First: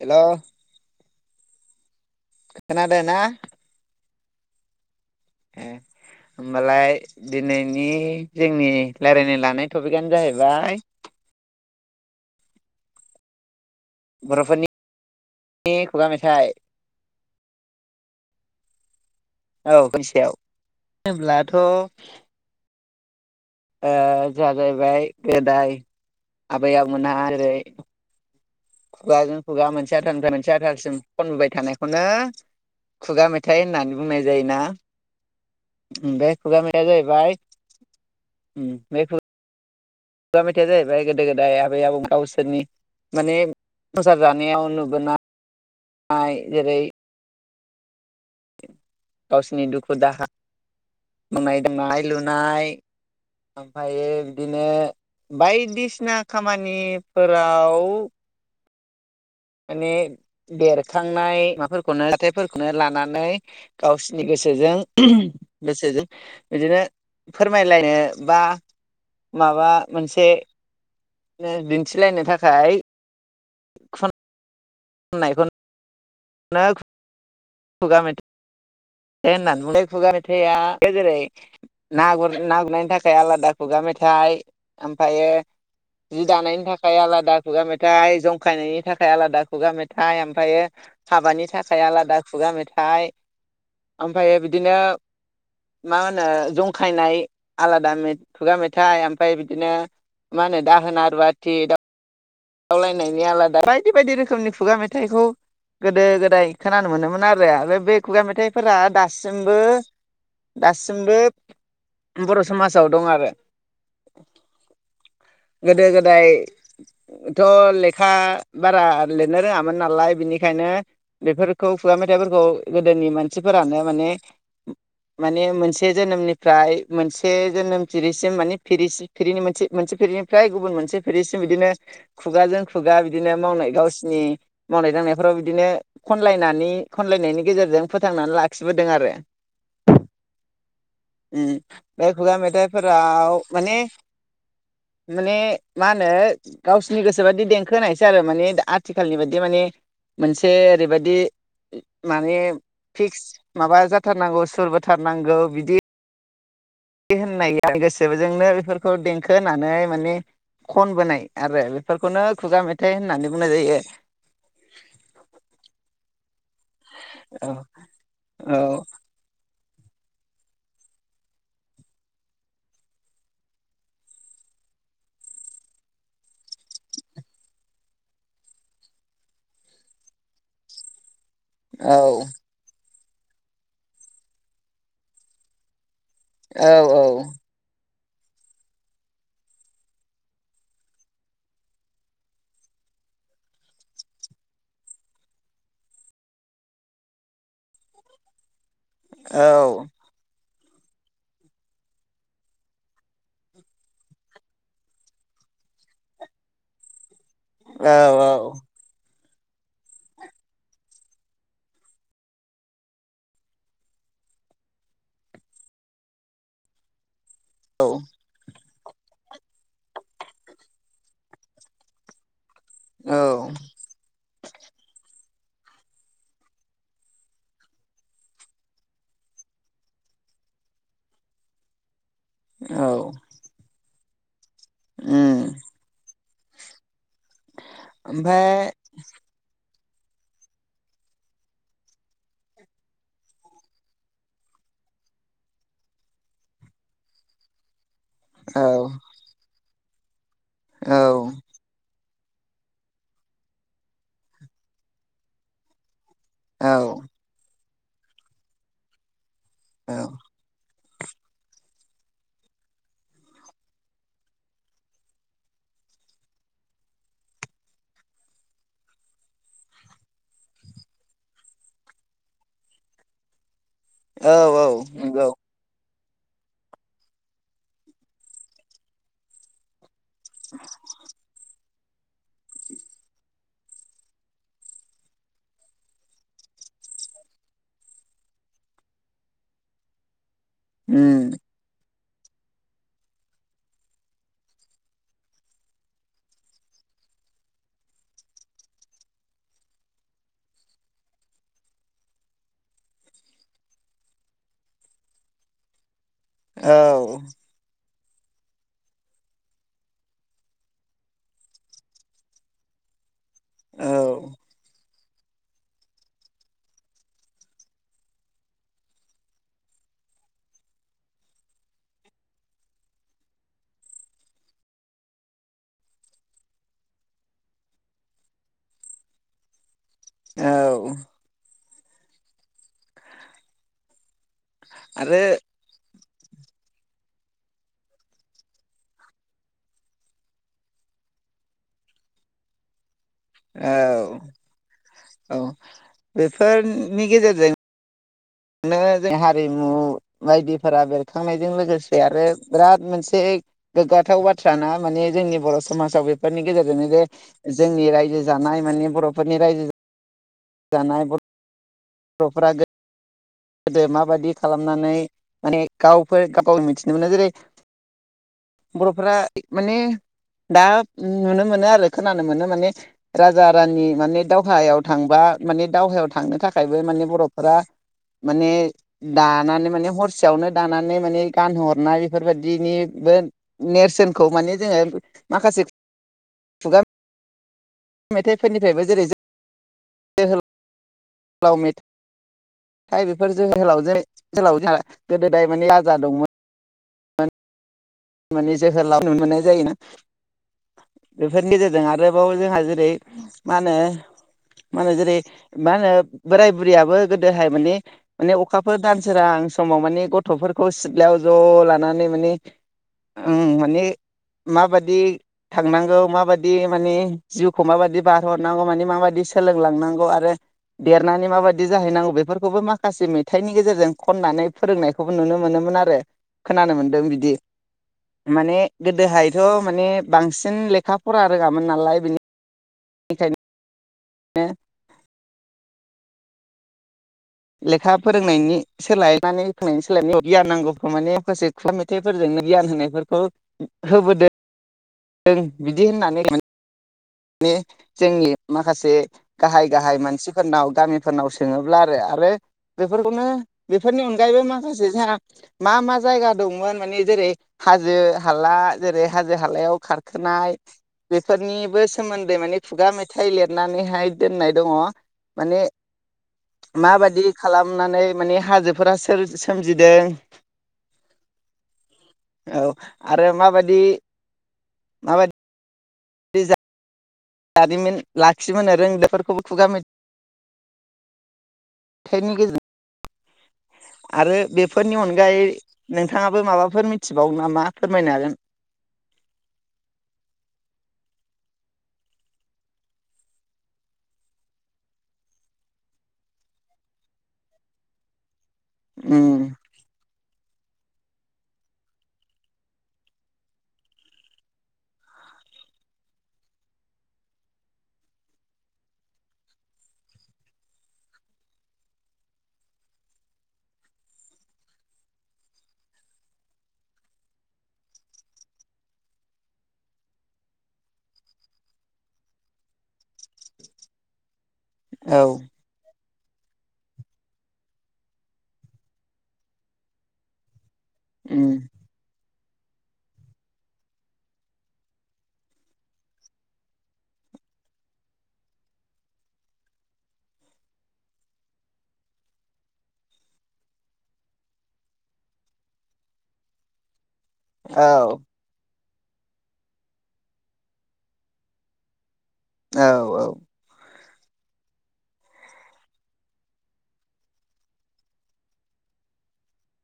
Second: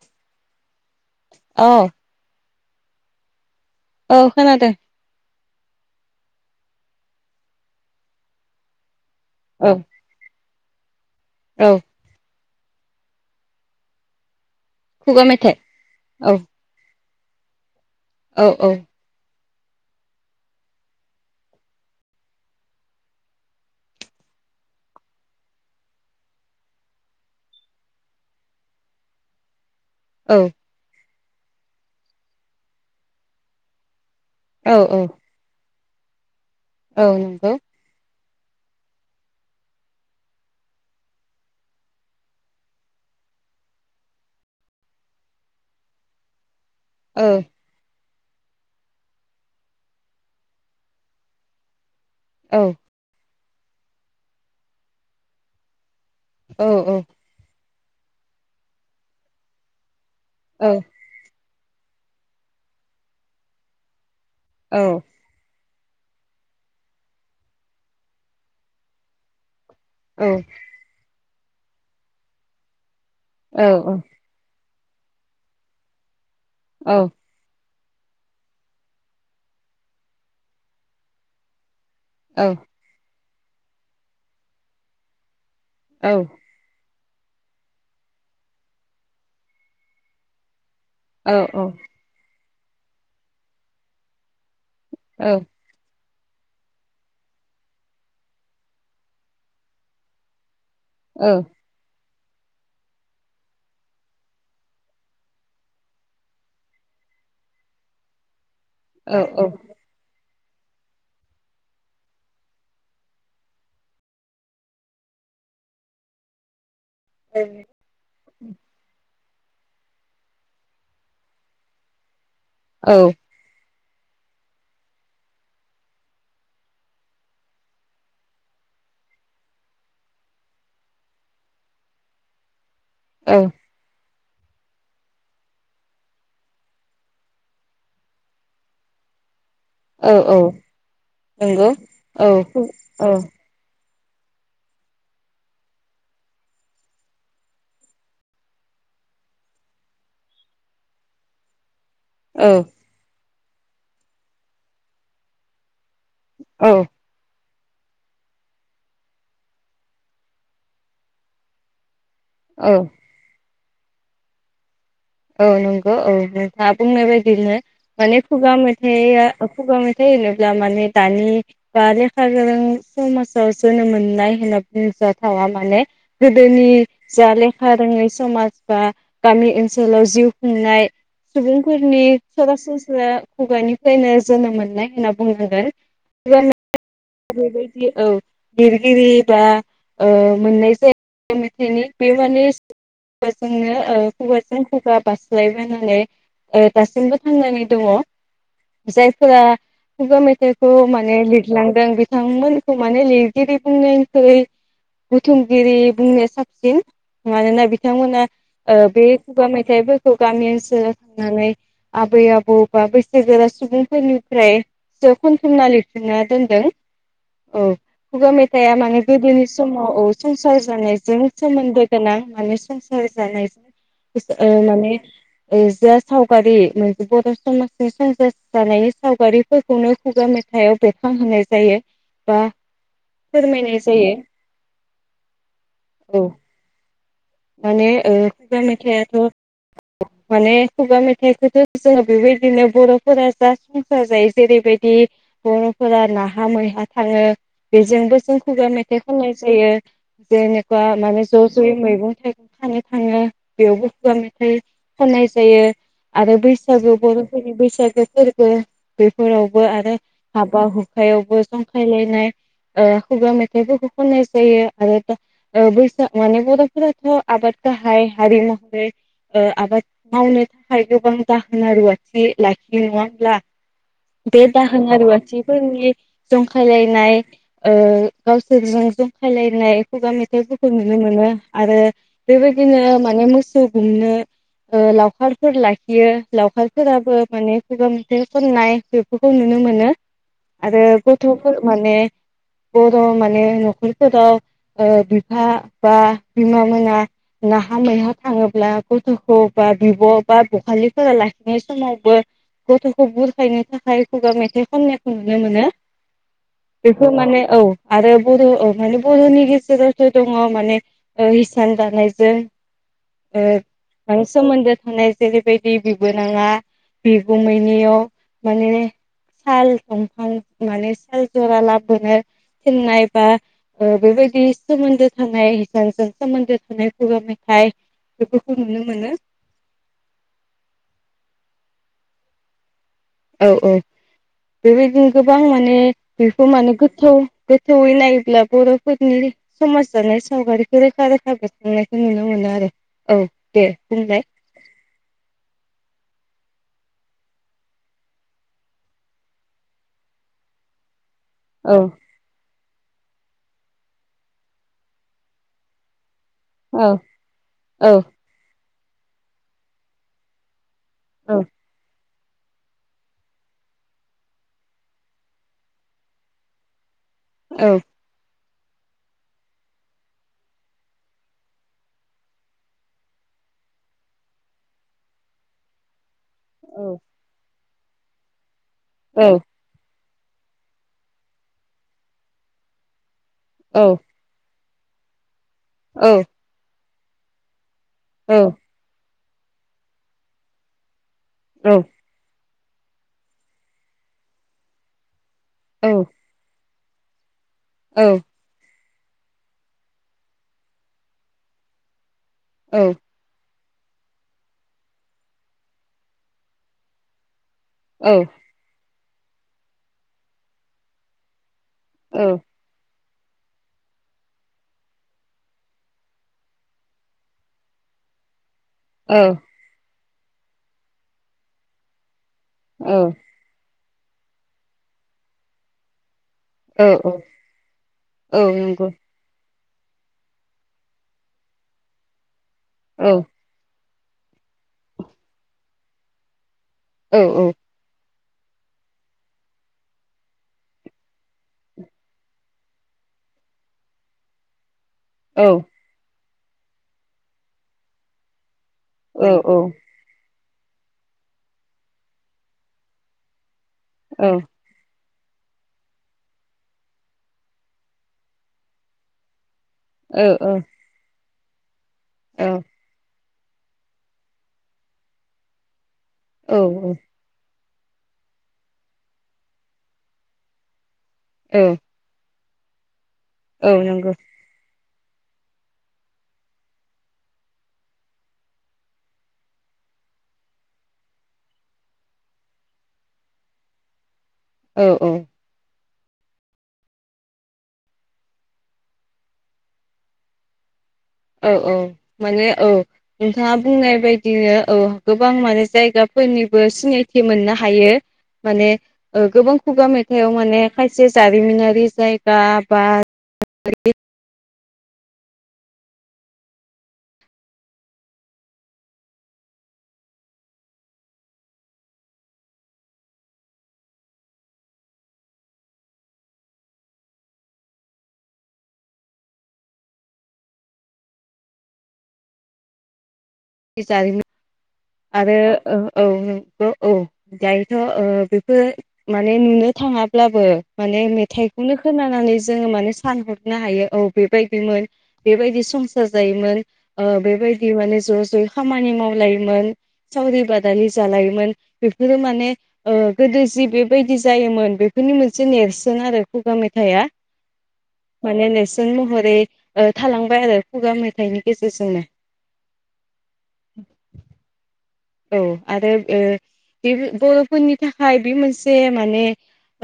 Hello अ खोनादोना? औ खोनादो । ए होमबालाय दिनैनि जोंनि रायलायनो औ लानाय टपिकआनो जाहैबाय औ बरफोरनि खुगा मेथाइ नि खुगा औ मेथाइ। औ औ । औ खोनसेयाव होमब्लाथ । ओ जागायबाय गोदाय आबै आबमोनहा जेरै दा जों खुगा मोनसे आथालनिफ्राय औ मोनसे आथालसिम खनबोय थानायखौनो खुगा मेथाइ होननानै बुंनाय जायोना? औ औ उम बे खुगा मेथाइया औ जाहैबाय नंगौ उम बे खुगा खुगा मेथाइया जाहैबाय गोदो गोदाय आबै आबौ गावसोरनि माने संसार जानायाव नुबोनाय जेरै औ गावसिनि दुखु दाहा मावनाय दांनाय औ लुनाय ओमफाय बिदिनो बायदिसि ना औ औ खामानिफोराव [inaudible] माने बेरखांनाय मा फोरखौनो जाथाइफोरखौनो लानानै गावसि नि औ गोसोजों गोसोजों बिदिनो फोरमायलायनो बा माबा मोनसे दिन्थिलायनो थाखाय औ औ नायफोरखौ नो खुगा मेथाइ होननानै बुं खुगा मेथाइआ जेरै ना गुर ना औ गुरनायनि थाखाय आलादा दा खुगा मेथाइ ओमफायो औ जि दानायनि थाखाय आलादा खुगा मेथाइ जंखायनायनि थाखाय आलादा खुगा मेथाइ ओमफायो औ औ नंगौ औ हाबानि औ थाखाय आलादा खुगा मेथा थाइ ओफायो‌ बिद‌ दिनो मा होनो नो जंखायनाय आलादा खुगा मेथाइ ओफाय बिदिनो मा होनो दाहोना रुवाथि दा खावलायनायनि आलादा बायदि बायदि रोखोमनि खुगा मेथाइखौ गोदो गोदाय खोनानो मोनोमोन आरो बे खुगा मेथाइ फोरा दासिमबो दासिमबो बर समाजाव दं आरो गोदो गोदाय थ लेखा बारा लिरनो रोङामोन नालाय बिनिखायनो बेफोरखौ खुवा मेथाइफोर खौ गोदोनि मानसिफोरानो माने माने मोनसे जोनोमनिफ्राय मोनसे जोनोमथिरिसिम माने मोनसे फिरिनिफ्राय गुबुन मोनसे फिरिसिम बिदिनो खुगाजों खुगा बिदिनो मावनाय गावसिनि मावनाय दांनायफ्राव बिदिनो खनलायनानै खनलायनायनि गेजेरजों फोथांनानै लाखिबोदों आरो इ बे खुगा मेथाइफोराव माने माने मा होनो गावसिनि गोसोबायदि देंखो होनायसो आरो माने आथिखालनि बायदि माने मोनसे ओरैबायदि माने फिक्स माबा जाथारनांगौ सुरबोथारनांगौ बिदि औ बे होननाय गोसोजोंनो बेफोरखौ देंखो होनानै माने खनबोनाय आरो फोरखौनो खुगा औ औ मेथाइ होननानै बुंनाय जायो [inaudible] औ नंगौ औ नोंथाङा बुंनाय औ बायदिनो माने खुगा मेथाइआ खुगा मेथाइ होनोब्ला माने दानि बा लेखा गोरों समाजाव जोनोम मोननाय होनना बुंजाथावा माने गोदोनि जा लेखा रोङै समाज बा गामि ओनोसोल ओनसोलाव जिउ खुंनाय सुबुंफोरनि औ सरासनस्रा बिखो खुगानिफ्रायनो जोनोम मोननाय होनना बुंगोरगोन औ औ औ लिरगिरि बा ओ मोननाय जाया मेथाइनि बे माने जोंनो खुगा खुगा बारास्लायबानै ओ दासिमबो थांनानै दङ जायफोरा औ खुगा मे बिखौ माने लिरलांदों बिथांमोनखौ माने लिरगिरि बुंनायनिखुरै बुथुमगिरि बुंनाया साबसिन मानोना बिथांमोना औ औ ओ बे खुगा मेथाइफोरखौ गामि ओनसोल नानै आबै आबौ बा बैसोगोरा सुबुंफोरनिफ्रायसो खनथुमना लिरथुमना दोनदों औ औ खुगा मेथ थाइया माने गोदोनि समाव ओ संसार जानायजों सोमोन्दो गोनां माने स संसार जानाय ओ माने ओ जा सावगारि बर समाजनि संसार जानायनि सावगारिफोरखौनो खुगा मेथाइआव बेरखांहोनाय जायो। बा फोरमायनाय जायो। ओम। औ। माने ओ खुगा ओमफ्राय मेथाइआथ माने खुगा मेथाइखौथ जोङो बेबायदिनो बरफोरा जा संसार जायो जेरैबायदि बरफोरा नाहा मैहा थाङो बे जोंबो जों औ खुगा मेथाइ खननाय जायो। जेनेका औ माने ज जयै मैगं मैगं खानो थाङो बेयावबो खुगा मेथाइ खननाय जायो। आरो औ बैसागु बरफोरनि बैसागु [inaudible] फोरावबो आरो औ हाबा हु हुखायावबो जंखायलायनाय ओ खुगा मेथाइफोरखौ खननाय जायो आरो ओ बैसाग माने बर फोराथ आबाद गाहाय हारि महरै ओ आबाद मावनो थाखाय गोबां दाहोना रुवाथि लाखियो नङा होमब्ला? औ बेे औ दाहोना नंगौ रुवाथिफोरनि जंखायलायनाय ओ गावसोरजों जंखायलायनाय खुगा मेथाइफोरखौ नुनो मोनो। आरो बेबायदिनो माने मोसौ गुमनो ओ लावखारफोर लाखियो लावखारफोराबो माने खुगा मेथाइ खननाय बेफोरखौ नुनो मोनो। आरो उम गथफोर माने बर' माने नखरफोराव ओ बिफा बा बिमा मोना नाहा मैहा थाङोब्ला गथखौ बा बिब, बा बखाालिफोरा लाखिनाय समावबो गथखौ बुरखायनो थाखाय खुगा मेथाइ खननायखौ नुनो मोनो। औ बेखौ माने औ । आरो बर' माने बर'नि गेजेरावसो दङ माने ओ हिसान दानायजों औ ओ सोमोन्दो थानाय। जेरैबायदि बिबोनाङा बिगुमैनियाव माने साल दंफां माने साल जरा लाबोनो थिननाय बा ओ बेबायदि सोमोन्दो थानाय। हिसानजों सोमोन्दो थानाय खुगा मेथाइ बेफोरखौ नुनो मोनो। औ। औ औ। बेबायदिनो आरो गोबां माने बेखौ माने गोथौ, गोथौयै नायोब्ला बर'फोरनि समाज जानाय सावगारिखौ रोखा रोखा बेरखांनायखो नुनो मोनो आरो। औ दे बुंलाय औ औ बे। फोरनि गेजेरजों बिदिनो जों हारिमु बायदिफोरा बेर थांनायजों औ लोगोसे आरो बिराद मोनसे गोग्गाथाव बाथ्राना माने जोंनि बर' समाजाव बे बेफोरनि औ गेजेरजोंनो जे जोंनि रायजो जानाय माने बर'फोरनि रायजो जानाय बर' औ बर'फोरा गोदो माबायदि खालामनानै माने गावफोर गाव मिथि मोनो जेरै बर'फोरा माने दा नुनो मोनो आरो खोनानो मोनो माने राजा रानि माने दावहायाव थांबा माने दावहायाव थांनो थाखायबो औ माने बर'फोरा माने औ दानानै माने हरस सेयावनो दानानै माने गानहोहरनाय बेफोरबादिनिबो औ नेरसोनखौ माने जोङो माखासे औ। [unintelligible] मेथाइफोरनिफ्रायबो जेरै जों [unintelligible] आव मेथा थाइ बेफोर जोहोलावजो जोहोलावजा गोदो गोदाय माने राजा दंमोन। माने जो होलाव नुनो मोननाय जायोना। बेफोरनि गेजेरजों आरो औ जोंहा जेरै मा होनो, मा होनो जेरै, मा होनो बोराय बुरियाबो गोदोहाय माने माने अखाफोर दान सोरां समाव माने गथ'फोरखौ सिथ्लायाव ज' ला नानै माने ओं माने माबायदि थांनांगौ माबायदि माने जिउखौ माबायदि बारहोहर नांगौ माने औ माबायदि सोलोंलांनांगौ आरो [unintelligible] देरनानै माबायदि जाहैनांगौ बेफोर खौबो औ माखासे मेथाइनि गेजेरजों खननानै फोरोंनायखौबो नुनो मोनोमोन आरो। खोनानो औ मोन्दों बिदि माने नंगौ गोदोहाय थ माने बांसिन लेखा फरा रोङामोन नालाय बिनि औ नो औ औ लेखा फोरोंनायनि सोलाय माने नायनि सोलायनाय गियान नांगौखौ माने माखासे खुगा मेथाइफोरजोंनो गियान होनायफोरखौ होबोदों जों बिदि होननानै ने जोंनि माखासे औ औ गाहाइ गाहाइ मानसि फोरनाव गामिफोरनाव सोङोब्ला आरो आरो बेफोरखौनो बेफोरनि अनगायैबो माखासे जोंहा मा मा जायगा दंमोन माने जेरै हाजो हाला जेरै हाजो हालायाव खारखोनाय औ औ बे फोरनिबो सोमोन्दै माने खुगा मे थाइ लिरनानैहाय दोननाय दङ माने नंगौ माबादि खालामनानै माने हाजोफोरा सोमजिदों ए औ आरो माबादि माबाय जारिमिन लाखिबोनो रों बेफोरखौबो खुगा मि थाइनि गेजेरजों आरो औ बेफोरनि अनगायै नोंथाङाबो माबाफोर मिथिबाव नामा फोरमायनो हागोन औ औ माने औ नोंथाङा बुंनाय बायदिनो औ गोबां माने जायगाफोरनिबो सिनायथि मोननो हायो । माने उम गोबां खुगा मेथाइआव माने माखायसे जारिमिनारि जायगा बा जारिमिन औ आरो औ औ औ औ औ दायोथ ओ बेफोरथ माने नुनो थाङाब्लाबो माने उम मेथाइखौनो खोनानानै जोङो माने सानहरनो हायो औ बेबायदिमोन बेबायदि संसार जायोमोन बेबायदि माने ज' जयै खामानि मावलायोमोन सावरि बादालि जालायोमोन बेफोरो माने ओ गोदो जि बेबायदि जायोमोन बेफोरनि मोनसे नेरसोन आरो खुगा मेथाइआ औ माने नेर सोन महरै थालांबाय आरो खुगा मेथाइनि गेजेरजोंनो । औ औ। औ आरो ओ बे बर'फोरनि थाखाय बे मोनसे माने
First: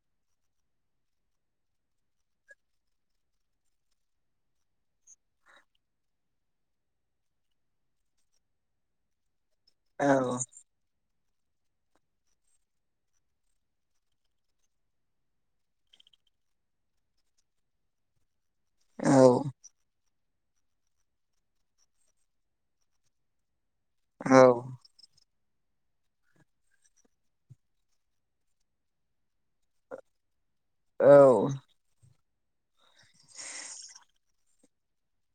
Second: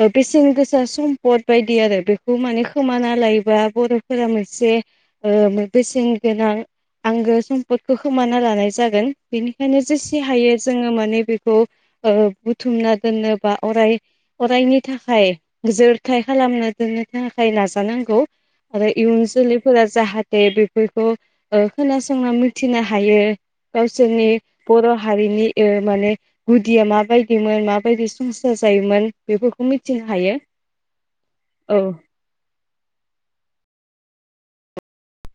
ओ बेसेन गोसा सम्पद बायदि आरो बेखौ माने खोमाना लायोबा बर'फोरा मोनसे ओ बेसेनगोनां आंगो सम्पदखौ खोमाना लानाय जागोन । बेनिखायनो जेसे हायो जोङो माने बे खौ ओ बुथुमना दोननो बा अराय अरायनि थाखाय जोरथाय खालामना दोननो थाखाय नाजानांगौ आरो औ इयुन जोलैफोरा जाहा थे बेफोरखौ खोनासंना मिथिनो हायो । गावसोरनि औ बर' हारिनि ओ माने गुदिया माबायदिमोन माबायदि संसार जायोमोन बेफोरखौ मिथिनो हायो औ औ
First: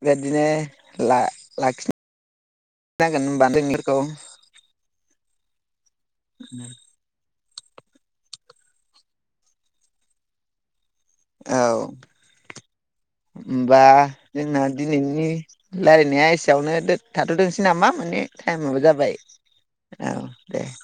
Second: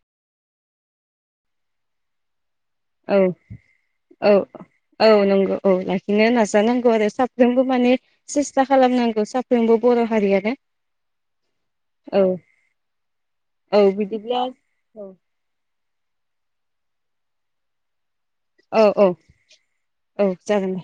बेबादिनो ला-लाखिनो औ नांगोन [unintelligible] औ औ नंगौ औ ला नो नाजा नांगौ आरो साफ जोंबो माने सेस्था खालामनांगौ साफ्रोमबो बर' हारियानो औ औ [inaudible] औ होनबा बिदिब्ला जोंना औ दिनैनि रायलायनाया एसेयावनो दो-थाथ'थोंसै नामा माने टाइमाबो औ औ जाबाय औ दे। [inaudible]